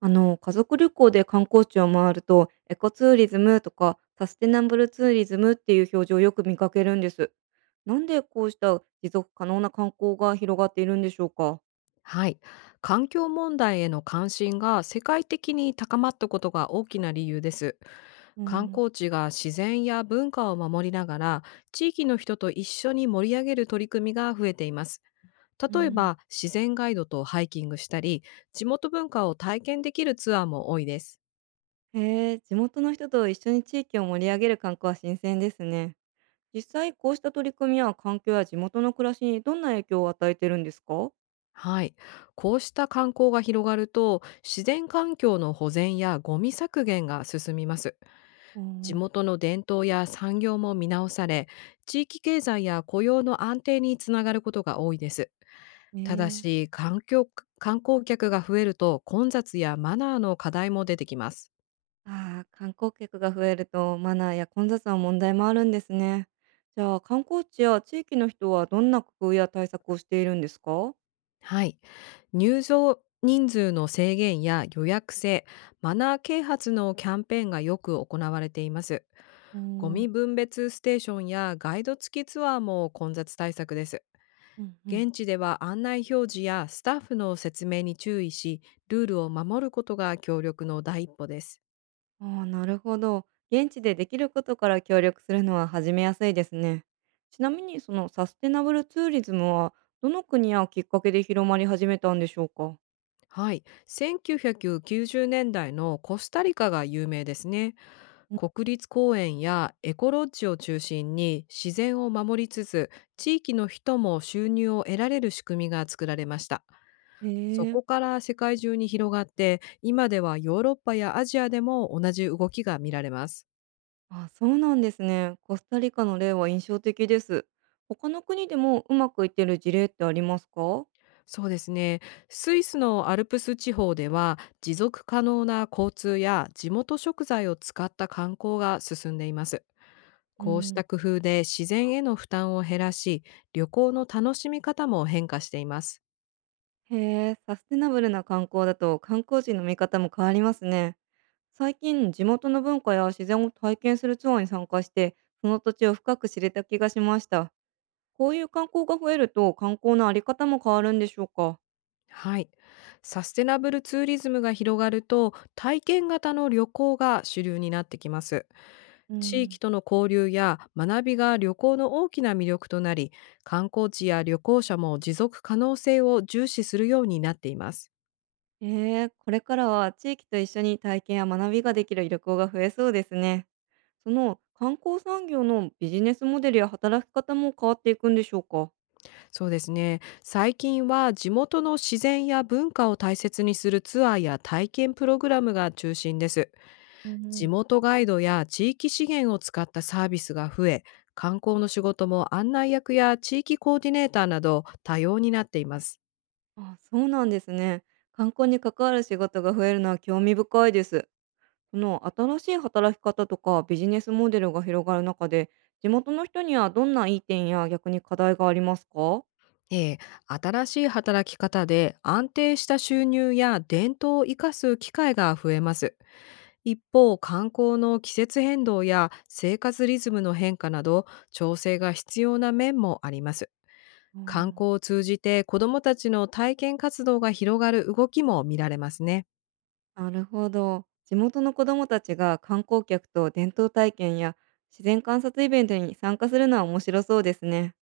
家族旅行で観光地を回ると、エコツーリズムとかサステナブルツーリズムっていう表示をよく見かけるんです。なんでこうした持続可能な観光が広がっているんでしょうか。はい。環境問題への関心が世界的に高まったことが大きな理由です。う観ん。光地が自然や文化を守りながら、地域の人と一緒に盛り上げる取り組みが増えています。う例えん。ば、自然ガイドとハイキングしたり、地元文化を体験できるツアーも多いです。へえ、地元の人と一緒に地域を盛り上げる観光は新鮮ですね。実際こうした取り組みは環境や地元の暮らしにどんな影響を与えてるんですか。はい。こうした観光が広がると、自然環境の保全やゴミ削減が進みます。う地ん。元の伝統や産業も見直され、地域経済や雇用の安定につながることが多いです。ねただえ。し、観光客が増えると混雑やマナーの課題も出てきます。ああ、観光客が増えるとマナーや混雑の問題もあるんですね。じゃあ観光地や地域の人はどんな工夫や対策をしているんですか？はい、入場人数の制限や予約制、マナー啓発のキャンペーンがよく行われています。うーゴミん、分別ステーションやガイド付きツアーも混雑対策です。うんうん。現地では案内表示やスタッフの説明に注意し、ルールを守ることが協力の第一歩です。ああ、なるほど。現地でできることから協力するのは始めやすいですね。ちなみにそのサステナブルツーリズムはどの国やきっかけで広まり始めたんでしょうか？はい、1990年代のコスタリカが有名ですね。国立公園やエコロッジを中心に自然を守りつつ、地域の人も収入を得られる仕組みが作られました。へそえ。こから世界中に広がって、今ではヨーロッパやアジアでも同じ動きが見られます。あ、そうなんですね。コスタリカの例は印象的です。他の国でもうまくいってる事例ってありますか？そうですね。スイスのアルプス地方では、持続可能な交通や地元食材を使った観光が進んでいます。うこうしたん。工夫で自然への負担を減らし、旅行の楽しみ方も変化しています。へえ、サステナブルな観光だと観光地の見方も変わりますね。最近、地元の文化や自然を体験するツアーに参加して、その土地を深く知れた気がしました。こういう観光が増えると、観光のあり方も変わるんでしょうか。はい。サステナブルツーリズムが広がると、体験型の旅行が主流になってきます。う地域ん。との交流や学びが旅行の大きな魅力となり、観光地や旅行者も持続可能性を重視するようになっています。へえー、これからは地域と一緒に体験や学びができる旅行が増えそうですね。その観光産業のビジネスモデルや働き方も変わっていくんでしょうか。そうですね。最近は地元の自然や文化を大切にするツアーや体験プログラムが中心です。うんう地ん。元ガイドや地域資源を使ったサービスが増え、観光の仕事も案内役や地域コーディネーターなど多様になっています。あ、そうなんですね。観光に関わる仕事が増えるのは興味深いです。この新しい働き方とかビジネスモデルが広がる中で、地元の人にはどんないい点や逆に課題がありますか？ええ、新しい働き方で安定した収入や伝統を生かす機会が増えます。一方、観光の季節変動や生活リズムの変化など、調整が必要な面もあります。う観ん。光を通じて子どもたちの体験活動が広がる動きも見られますね。あー、なるほど。地元の子どもたちが観光客と伝統体験や自然観察イベントに参加するのは面白そうですね。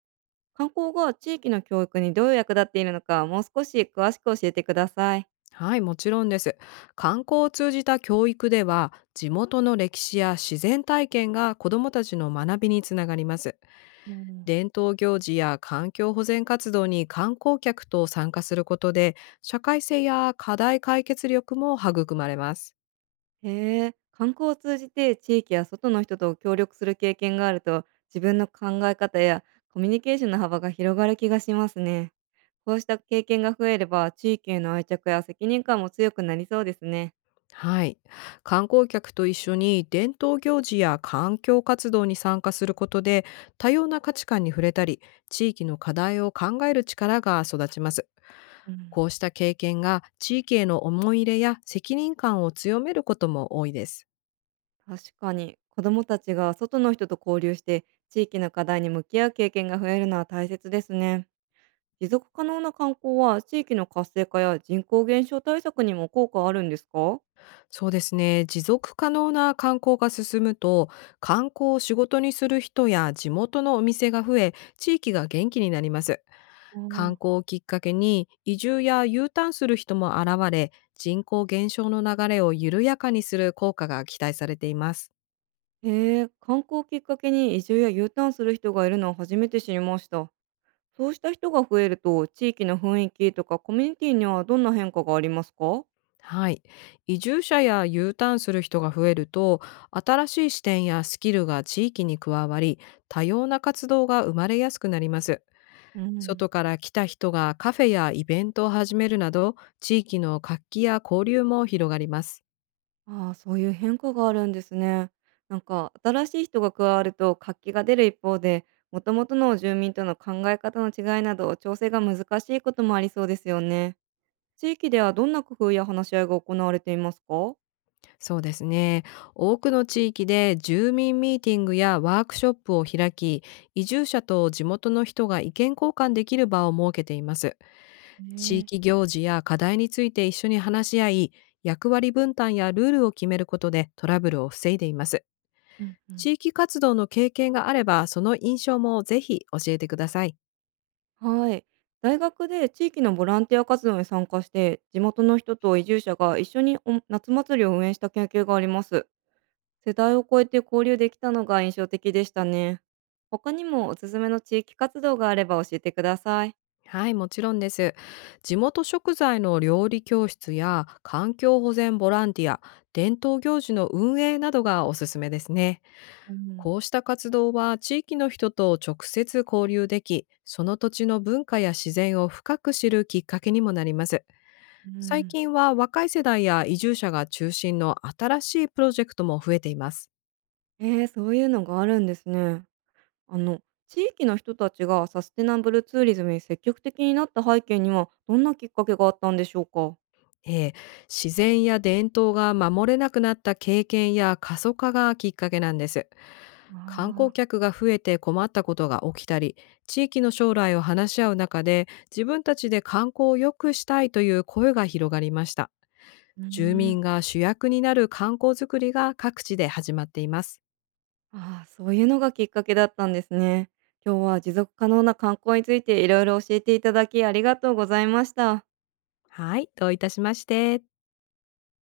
観光が地域の教育にどう役立っているのか、もう少し詳しく教えてください。はい、もちろんです。観光を通じた教育では、地元の歴史や自然体験が子どもたちの学びにつながります。うん。伝統行事や環境保全活動に観光客と参加することで、社会性や課題解決力も育まれます。へえ、観光を通じて地域や外の人と協力する経験があると、自分の考え方やコミュニケーションの幅が広がる気がしますね。こうした経験が増えれば、地域への愛着や責任感も強くなりそうですね。はい、観光客と一緒に伝統行事や環境活動に参加することで、多様な価値観に触れたり、地域の課題を考える力が育ちます。うん、こうした経験が地域への思い入れや責任感を強めることも多いです。確かに、子どもたちが外の人と交流して、地域の課題に向き合う経験が増えるのは大切ですね。持続可能な観光は地域の活性化や人口減少対策にも効果あるんですか？そうですね。持続可能な観光が進むと、観光を仕事にする人や地元のお店が増え、地域が元気になります。観あ光あ。をきっかけに移住や U ターンする人も現れ、人口減少の流れを緩やかにする効果が期待されています。へえ、観光をきっかけに移住や U ターンする人がいるのを初めて知りました。そうした人が増えると、地域の雰囲気とかコミュニティにはどんな変化がありますか？はい。移住者や U ターンする人が増えると、新しい視点やスキルが地域に加わり、多様な活動が生まれやすくなります。うん。外から来た人がカフェやイベントを始めるなど、地域の活気や交流も広がります。ああ、そういう変化があるんですね。なんか、新しい人が加わると活気が出る一方で、元々の住民との考え方の違いなど、調整が難しいこともありそうですよね。地域ではどんな工夫や話し合いが行われていますか？そうですね。多くの地域で住民ミーティングやワークショップを開き、移住者と地元の人が意見交換できる場を設けています。地ね域え。行事や課題について一緒に話し合い、役割分担やルールを決めることでトラブルを防いでいます。うんうん。地域活動の経験があれば、その印象もぜひ教えてください。はい。大学で地域のボランティア活動に参加して、地元の人と移住者が一緒にお夏祭りを運営した研究があります。世代を超えて交流できたのが印象的でしたね。他にもおすすめの地域活動があれば教えてください。はい、もちろんです。地元食材の料理教室や環境保全ボランティア、伝統行事の運営などがおすすめですね。うん。こうした活動は地域の人と直接交流でき、その土地の文化や自然を深く知るきっかけにもなります。う最ん。近は若い世代や移住者が中心の新しいプロジェクトも増えています。えー、そういうのがあるんですね。あの、地域の人たちがサステナブルツーリズムに積極的になった背景には、どんなきっかけがあったんでしょうか。えー自然や伝統が守れなくなった経験や過疎化がきっかけなんです。観光ああ客が増えて困ったことが起きたり、地域の将来を話し合う中で自分たちで観光を良くしたいという声が広がりました。ーうー住ん。民が主役になる観光づくりが各地で始まっています。ああ、そういうのがきっかけだったんですね。今日は持続可能な観光についていろいろ教えていただきありがとうございました。はい、どういたしまして。